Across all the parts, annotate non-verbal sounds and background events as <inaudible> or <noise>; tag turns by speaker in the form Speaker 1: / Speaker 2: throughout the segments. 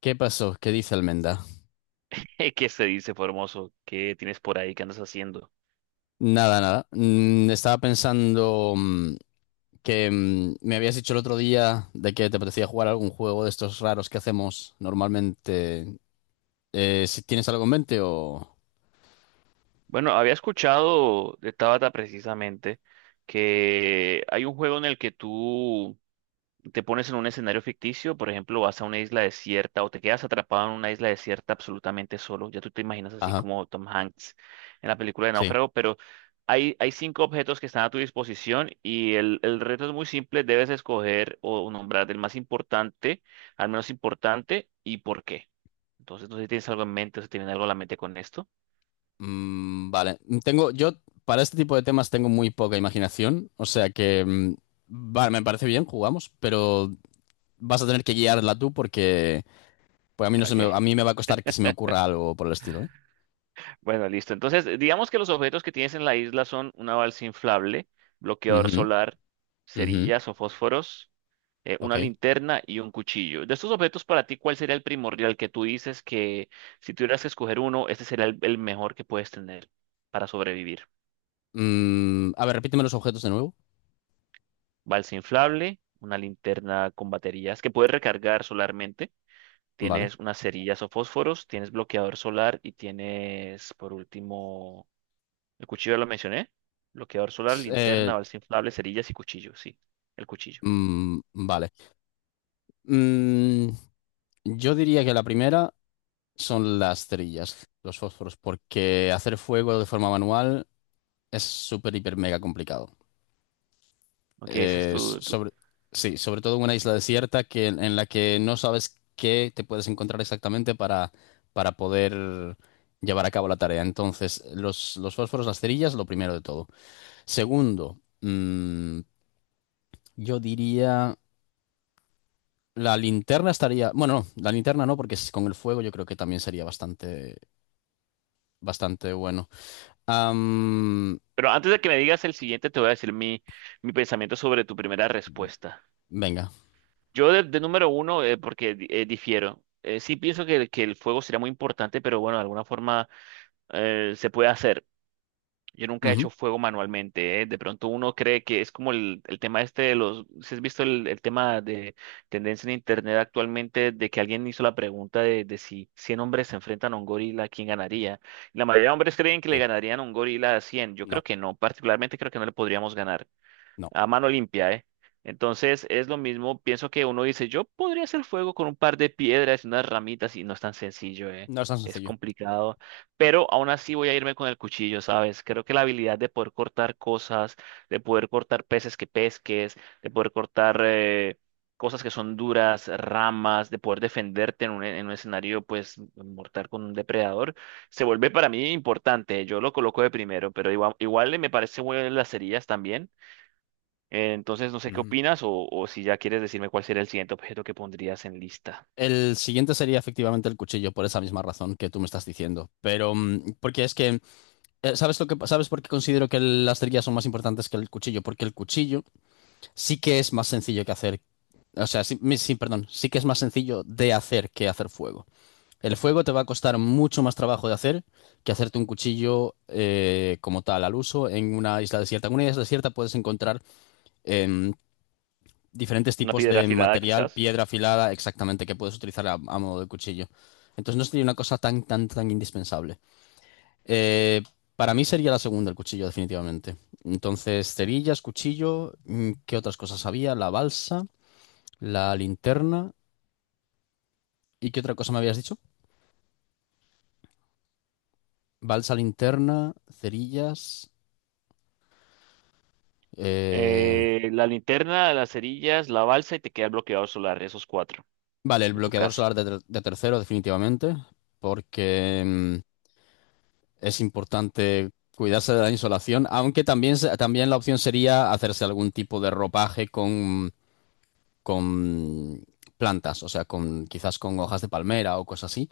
Speaker 1: ¿Qué pasó? ¿Qué dice Almenda?
Speaker 2: <laughs> ¿Qué se dice, Formoso? ¿Qué tienes por ahí? ¿Qué andas haciendo?
Speaker 1: Nada, nada. Estaba pensando que me habías dicho el otro día de que te apetecía jugar algún juego de estos raros que hacemos normalmente. Si tienes algo en mente o...
Speaker 2: Bueno, había escuchado de Tabata precisamente que hay un juego en el que tú te pones en un escenario ficticio, por ejemplo, vas a una isla desierta o te quedas atrapado en una isla desierta absolutamente solo. Ya tú te imaginas así
Speaker 1: Ajá,
Speaker 2: como Tom Hanks en la película de
Speaker 1: sí.
Speaker 2: Náufrago, pero hay cinco objetos que están a tu disposición y el reto es muy simple. Debes escoger o nombrar el más importante, al menos importante, y por qué. Entonces, no sé si tienes algo en mente o si tienes algo a la mente con esto.
Speaker 1: Vale. Yo para este tipo de temas tengo muy poca imaginación, o sea que... vale, me parece bien, jugamos, pero vas a tener que guiarla tú porque pues a mí no se
Speaker 2: Ok.
Speaker 1: me, a mí me va a costar que se me ocurra algo por el estilo, ¿eh?
Speaker 2: Bueno, listo. Entonces, digamos que los objetos que tienes en la isla son una balsa inflable, bloqueador
Speaker 1: Ujú,
Speaker 2: solar,
Speaker 1: ujú,
Speaker 2: cerillas o fósforos,
Speaker 1: ok.
Speaker 2: una linterna y un cuchillo. De estos objetos, para ti, ¿cuál sería el primordial que tú dices que si tuvieras que escoger uno, este sería el mejor que puedes tener para sobrevivir?
Speaker 1: A ver, repíteme los objetos de nuevo.
Speaker 2: Balsa inflable, una linterna con baterías que puedes recargar solarmente,
Speaker 1: Vale.
Speaker 2: tienes unas cerillas o fósforos, tienes bloqueador solar y tienes, por último. El cuchillo ya lo mencioné. Bloqueador solar,
Speaker 1: S-
Speaker 2: linterna,
Speaker 1: eh,
Speaker 2: balsa inflable, cerillas y cuchillo. Sí, el cuchillo.
Speaker 1: vale. Mm, yo diría que la primera son las cerillas, los fósforos, porque hacer fuego de forma manual es súper, hiper, mega complicado.
Speaker 2: Ok, ese es
Speaker 1: Eh,
Speaker 2: tu-
Speaker 1: sobre, sí, sobre todo en una isla desierta que, en la que no sabes qué te puedes encontrar exactamente para poder llevar a cabo la tarea. Entonces, los fósforos, las cerillas, lo primero de todo. Segundo, yo diría... La linterna estaría. Bueno, no, la linterna no, porque con el fuego yo creo que también sería bastante, bastante bueno. Am,
Speaker 2: Pero antes de que me digas el siguiente, te voy a decir mi pensamiento sobre tu primera respuesta.
Speaker 1: Venga.
Speaker 2: Yo de número uno, porque difiero. Sí pienso que el fuego sería muy importante, pero bueno, de alguna forma se puede hacer. Yo nunca he
Speaker 1: Ujú.
Speaker 2: hecho fuego manualmente, ¿eh? De pronto uno cree que es como el tema este de los. Si has visto el tema de tendencia en internet actualmente de que alguien hizo la pregunta de si 100 hombres se enfrentan a un gorila, ¿quién ganaría? La mayoría de hombres creen que le
Speaker 1: Sí.
Speaker 2: ganarían a un gorila a 100. Yo creo
Speaker 1: No,
Speaker 2: que no, particularmente creo que no le podríamos ganar
Speaker 1: no.
Speaker 2: a mano limpia, ¿eh? Entonces es lo mismo, pienso que uno dice, yo podría hacer fuego con un par de piedras y unas ramitas y no es tan sencillo, ¿eh?
Speaker 1: No es tan
Speaker 2: Es
Speaker 1: sencillo.
Speaker 2: complicado, pero aún así voy a irme con el cuchillo, ¿sabes? Creo que la habilidad de poder cortar cosas, de poder cortar peces que pesques, de poder cortar cosas que son duras, ramas, de poder defenderte en un escenario, pues, mortal con un depredador, se vuelve para mí importante. Yo lo coloco de primero, pero igual me parece bueno las cerillas también. Entonces, no sé qué
Speaker 1: Ujú.
Speaker 2: opinas o si ya quieres decirme cuál sería el siguiente objeto que pondrías en lista.
Speaker 1: El siguiente sería efectivamente el cuchillo, por esa misma razón que tú me estás diciendo. Pero, porque es que, ¿sabes lo que, sabes por qué considero que las trillas son más importantes que el cuchillo? Porque el cuchillo sí que es más sencillo que hacer, o sea, sí, perdón, sí que es más sencillo de hacer que hacer fuego. El fuego te va a costar mucho más trabajo de hacer que hacerte un cuchillo como tal al uso en una isla desierta. En una isla desierta puedes encontrar em, diferentes
Speaker 2: Una
Speaker 1: tipos
Speaker 2: piedra
Speaker 1: de
Speaker 2: afilada,
Speaker 1: material,
Speaker 2: quizás.
Speaker 1: piedra afilada, exactamente, que puedes utilizar a modo de cuchillo. Entonces no sería una cosa tan, tan, tan indispensable. Eh, para mí sería la segunda, el cuchillo, definitivamente. Entonces, cerillas, cuchillo, ¿qué otras cosas había? La balsa, la linterna. ¿Y qué otra cosa me habías dicho? Balsa, linterna, cerillas. Eh,
Speaker 2: La linterna, las cerillas, la balsa y te queda el bloqueador solar. Esos cuatro,
Speaker 1: vale, el
Speaker 2: en tu
Speaker 1: bloqueador
Speaker 2: caso.
Speaker 1: solar de tercero, definitivamente, porque es importante cuidarse de la insolación, aunque también, también la opción sería hacerse algún tipo de ropaje con plantas, o sea, con, quizás con hojas de palmera o cosas así,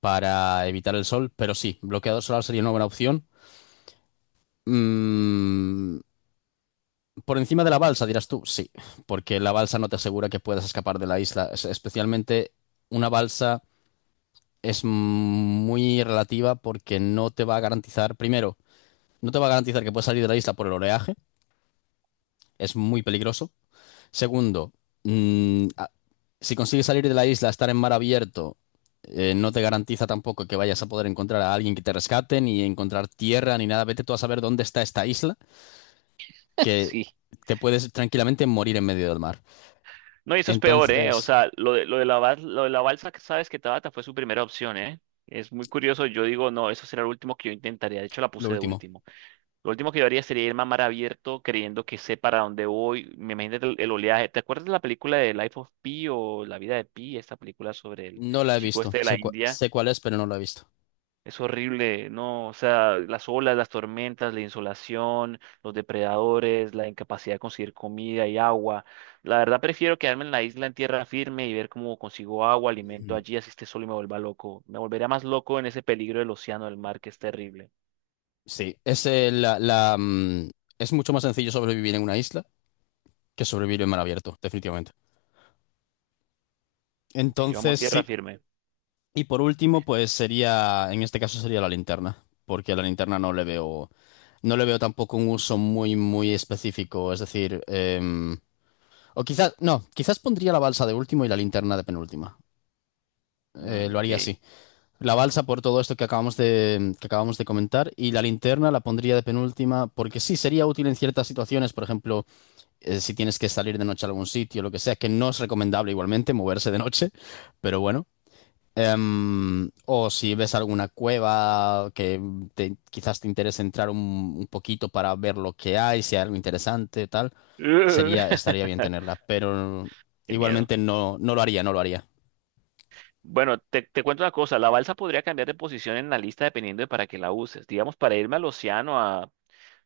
Speaker 1: para evitar el sol, pero sí, bloqueador solar sería una buena opción. Mm, por encima de la balsa, dirás tú, sí, porque la balsa no te asegura que puedas escapar de la isla, especialmente una balsa es muy relativa porque no te va a garantizar, primero, no te va a garantizar que puedes salir de la isla por el oleaje, es muy peligroso. Segundo, mm, a- si consigues salir de la isla, estar en mar abierto, no te garantiza tampoco que vayas a poder encontrar a alguien que te rescate, ni encontrar tierra, ni nada. Vete tú a saber dónde está esta isla,
Speaker 2: <laughs>
Speaker 1: que
Speaker 2: Sí.
Speaker 1: te puedes tranquilamente morir en medio del mar.
Speaker 2: No, y eso es peor, ¿eh? O
Speaker 1: Entonces,
Speaker 2: sea, lo de la balsa, que sabes que Tabata fue su primera opción, ¿eh? Es muy curioso. Yo digo, no, eso será el último que yo intentaría. De hecho, la
Speaker 1: lo
Speaker 2: puse de
Speaker 1: último,
Speaker 2: último. Lo último que yo haría sería ir a mar abierto creyendo que sé para dónde voy. Me imagino el oleaje. ¿Te acuerdas de la película de Life of Pi o La vida de Pi? Esta película sobre el
Speaker 1: no la he
Speaker 2: chico
Speaker 1: visto.
Speaker 2: este de la
Speaker 1: Sé,
Speaker 2: India.
Speaker 1: sé cuál es, pero no la he visto.
Speaker 2: Es horrible, ¿no? O sea, las olas, las tormentas, la insolación, los depredadores, la incapacidad de conseguir comida y agua. La verdad prefiero quedarme en la isla en tierra firme y ver cómo consigo agua, alimento allí, así esté solo y me vuelva loco. Me volvería más loco en ese peligro del océano, del mar, que es terrible.
Speaker 1: Sí, es, la, la, mm, Es mucho más sencillo sobrevivir en una isla que sobrevivir en mar abierto, definitivamente.
Speaker 2: Si yo amo
Speaker 1: Entonces,
Speaker 2: tierra
Speaker 1: sí.
Speaker 2: firme.
Speaker 1: Y por último, pues sería, en este caso sería la linterna, porque a la linterna no le veo, no le veo tampoco un uso muy, muy específico. Es decir, o quizás, no, quizás pondría la balsa de último y la linterna de penúltima.
Speaker 2: Mm,
Speaker 1: Lo
Speaker 2: ok.
Speaker 1: haría así. La balsa por todo esto que acabamos de comentar y la linterna la pondría de penúltima porque sí sería útil en ciertas situaciones, por ejemplo. Si tienes que salir de noche a algún sitio, lo que sea, que no es recomendable igualmente moverse de noche, <laughs> pero bueno. O si ves alguna cueva que quizás te interese entrar un poquito para ver lo que hay, si hay algo interesante, tal,
Speaker 2: Ugh.
Speaker 1: sería, estaría bien
Speaker 2: <laughs>
Speaker 1: tenerla, pero
Speaker 2: Qué miedo.
Speaker 1: igualmente no, no lo haría, no lo haría.
Speaker 2: Bueno, te cuento una cosa, la balsa podría cambiar de posición en la lista dependiendo de para qué la uses. Digamos, para irme al océano a,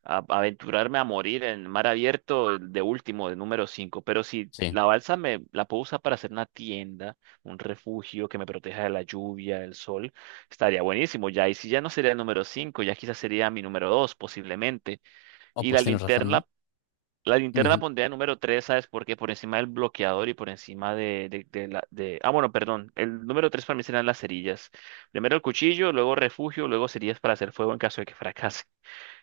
Speaker 2: a a aventurarme a morir en mar abierto de último, de número 5. Pero si
Speaker 1: Sí.
Speaker 2: la balsa me la puedo usar para hacer una tienda, un refugio que me proteja de la lluvia, del sol, estaría buenísimo ya. Y si ya no sería el número 5, ya quizás sería mi número 2 posiblemente.
Speaker 1: Oh,
Speaker 2: Y la
Speaker 1: pues tienes razón,
Speaker 2: linterna La
Speaker 1: ¿eh?
Speaker 2: linterna
Speaker 1: Ujú.
Speaker 2: pondría número 3, ¿sabes por qué? Por encima del bloqueador y por encima de la... De... Ah, bueno, perdón. El número 3 para mí serán las cerillas. Primero el cuchillo, luego refugio, luego cerillas para hacer fuego en caso de que fracase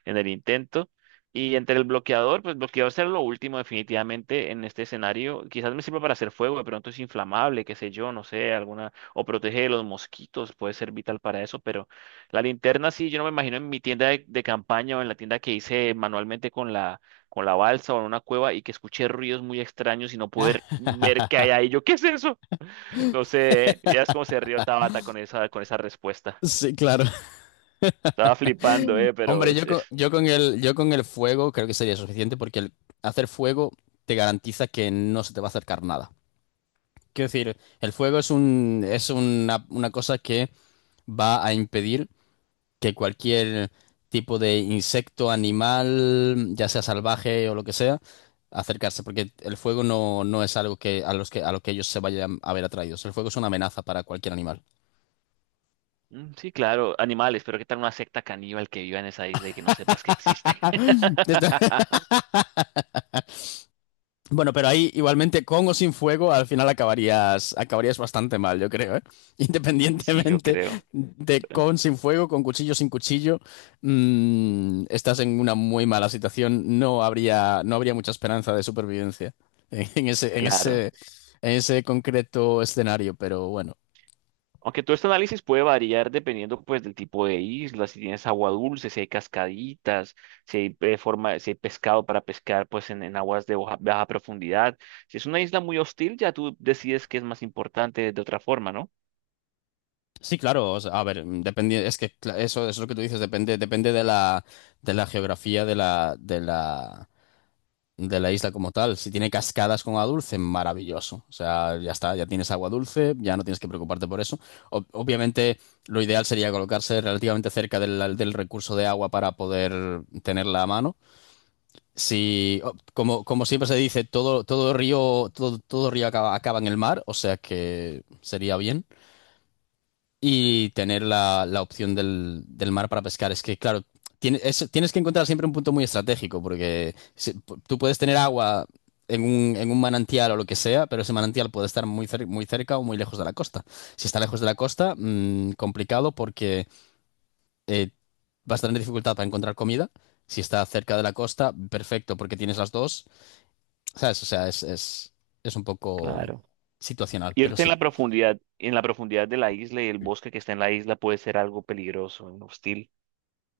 Speaker 2: en el intento. Y entre el bloqueador, pues bloqueador será lo último definitivamente en este escenario. Quizás me sirva para hacer fuego, de pronto es inflamable, qué sé yo, no sé, alguna, o protege de los mosquitos, puede ser vital para eso, pero la linterna sí, yo no me imagino en mi tienda de campaña o en la tienda que hice manualmente con la balsa o en una cueva y que escuché ruidos muy extraños y no poder ver qué
Speaker 1: <laughs>
Speaker 2: hay ahí. Yo, ¿qué es eso? <laughs> No sé, ya es como se rió Tabata con esa respuesta.
Speaker 1: Sí, claro.
Speaker 2: Estaba flipando, pero
Speaker 1: Hombre,
Speaker 2: es, es
Speaker 1: yo con el fuego creo que sería suficiente porque el hacer fuego te garantiza que no se te va a acercar nada. Quiero decir, el fuego es una cosa que va a impedir que cualquier tipo de insecto, animal, ya sea salvaje o lo que sea, acercarse, porque el fuego no, no es algo que a lo que ellos se vayan a ver atraídos. El fuego es una amenaza para cualquier animal.
Speaker 2: Mm, sí, claro, animales, pero ¿qué tal una secta caníbal que viva en esa isla y que no sepas que existe?
Speaker 1: <laughs>
Speaker 2: <laughs>
Speaker 1: Bueno, pero ahí igualmente con o sin fuego al final acabarías, acabarías bastante mal, yo creo, ¿eh? <laughs>
Speaker 2: Sí, yo
Speaker 1: Independientemente
Speaker 2: creo.
Speaker 1: de
Speaker 2: eh,
Speaker 1: con, sin fuego, con cuchillo, sin cuchillo, estás en una muy mala situación. No habría, no habría mucha esperanza de supervivencia <laughs> en ese, en
Speaker 2: Claro.
Speaker 1: ese, en ese concreto escenario, pero bueno.
Speaker 2: Aunque todo este análisis puede variar dependiendo pues del tipo de isla, si tienes agua dulce, si hay cascaditas, si hay, forma, si hay pescado para pescar pues en aguas de baja, baja profundidad. Si es una isla muy hostil, ya tú decides qué es más importante de otra forma, ¿no?
Speaker 1: Sí, claro, o sea, a ver, depende, es que eso, eso es lo que tú dices, depende, depende de la geografía de la isla como tal. Si tiene cascadas con agua dulce, maravilloso. O sea, ya está, ya tienes agua dulce, ya no tienes que preocuparte por eso. Obviamente, lo ideal sería colocarse relativamente cerca del recurso de agua para poder tenerla a mano. Si, o- Como, como siempre se dice, todo río, todo río acaba, acaba en el mar, o sea que sería bien y tener la opción del mar para pescar. Es que, claro, tienes que encontrar siempre un punto muy estratégico, porque tú puedes tener agua en un manantial o lo que sea, pero ese manantial puede estar muy, muy cerca o muy lejos de la costa. Si está lejos de la costa, complicado porque eh, vas a tener dificultad para encontrar comida. Si está cerca de la costa, perfecto, porque tienes las dos. ¿Sabes? O sea, es un poco
Speaker 2: Claro.
Speaker 1: situacional, pero
Speaker 2: Irte
Speaker 1: sí.
Speaker 2: en la profundidad de la isla y el bosque que está en la isla puede ser algo peligroso, hostil.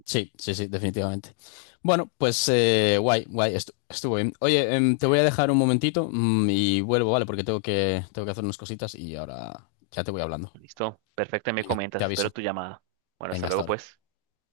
Speaker 1: Sí, sí, sí, definitivamente. Bueno, pues guay, guay, estuvo bien. Oye, te voy a dejar un momentito y vuelvo, ¿vale? Porque tengo que hacer unas cositas y ahora ya te voy hablando.
Speaker 2: Listo, perfecto, me
Speaker 1: Venga, te
Speaker 2: comentas, espero
Speaker 1: aviso.
Speaker 2: tu llamada. Bueno, hasta
Speaker 1: Venga, hasta
Speaker 2: luego
Speaker 1: ahora.
Speaker 2: pues.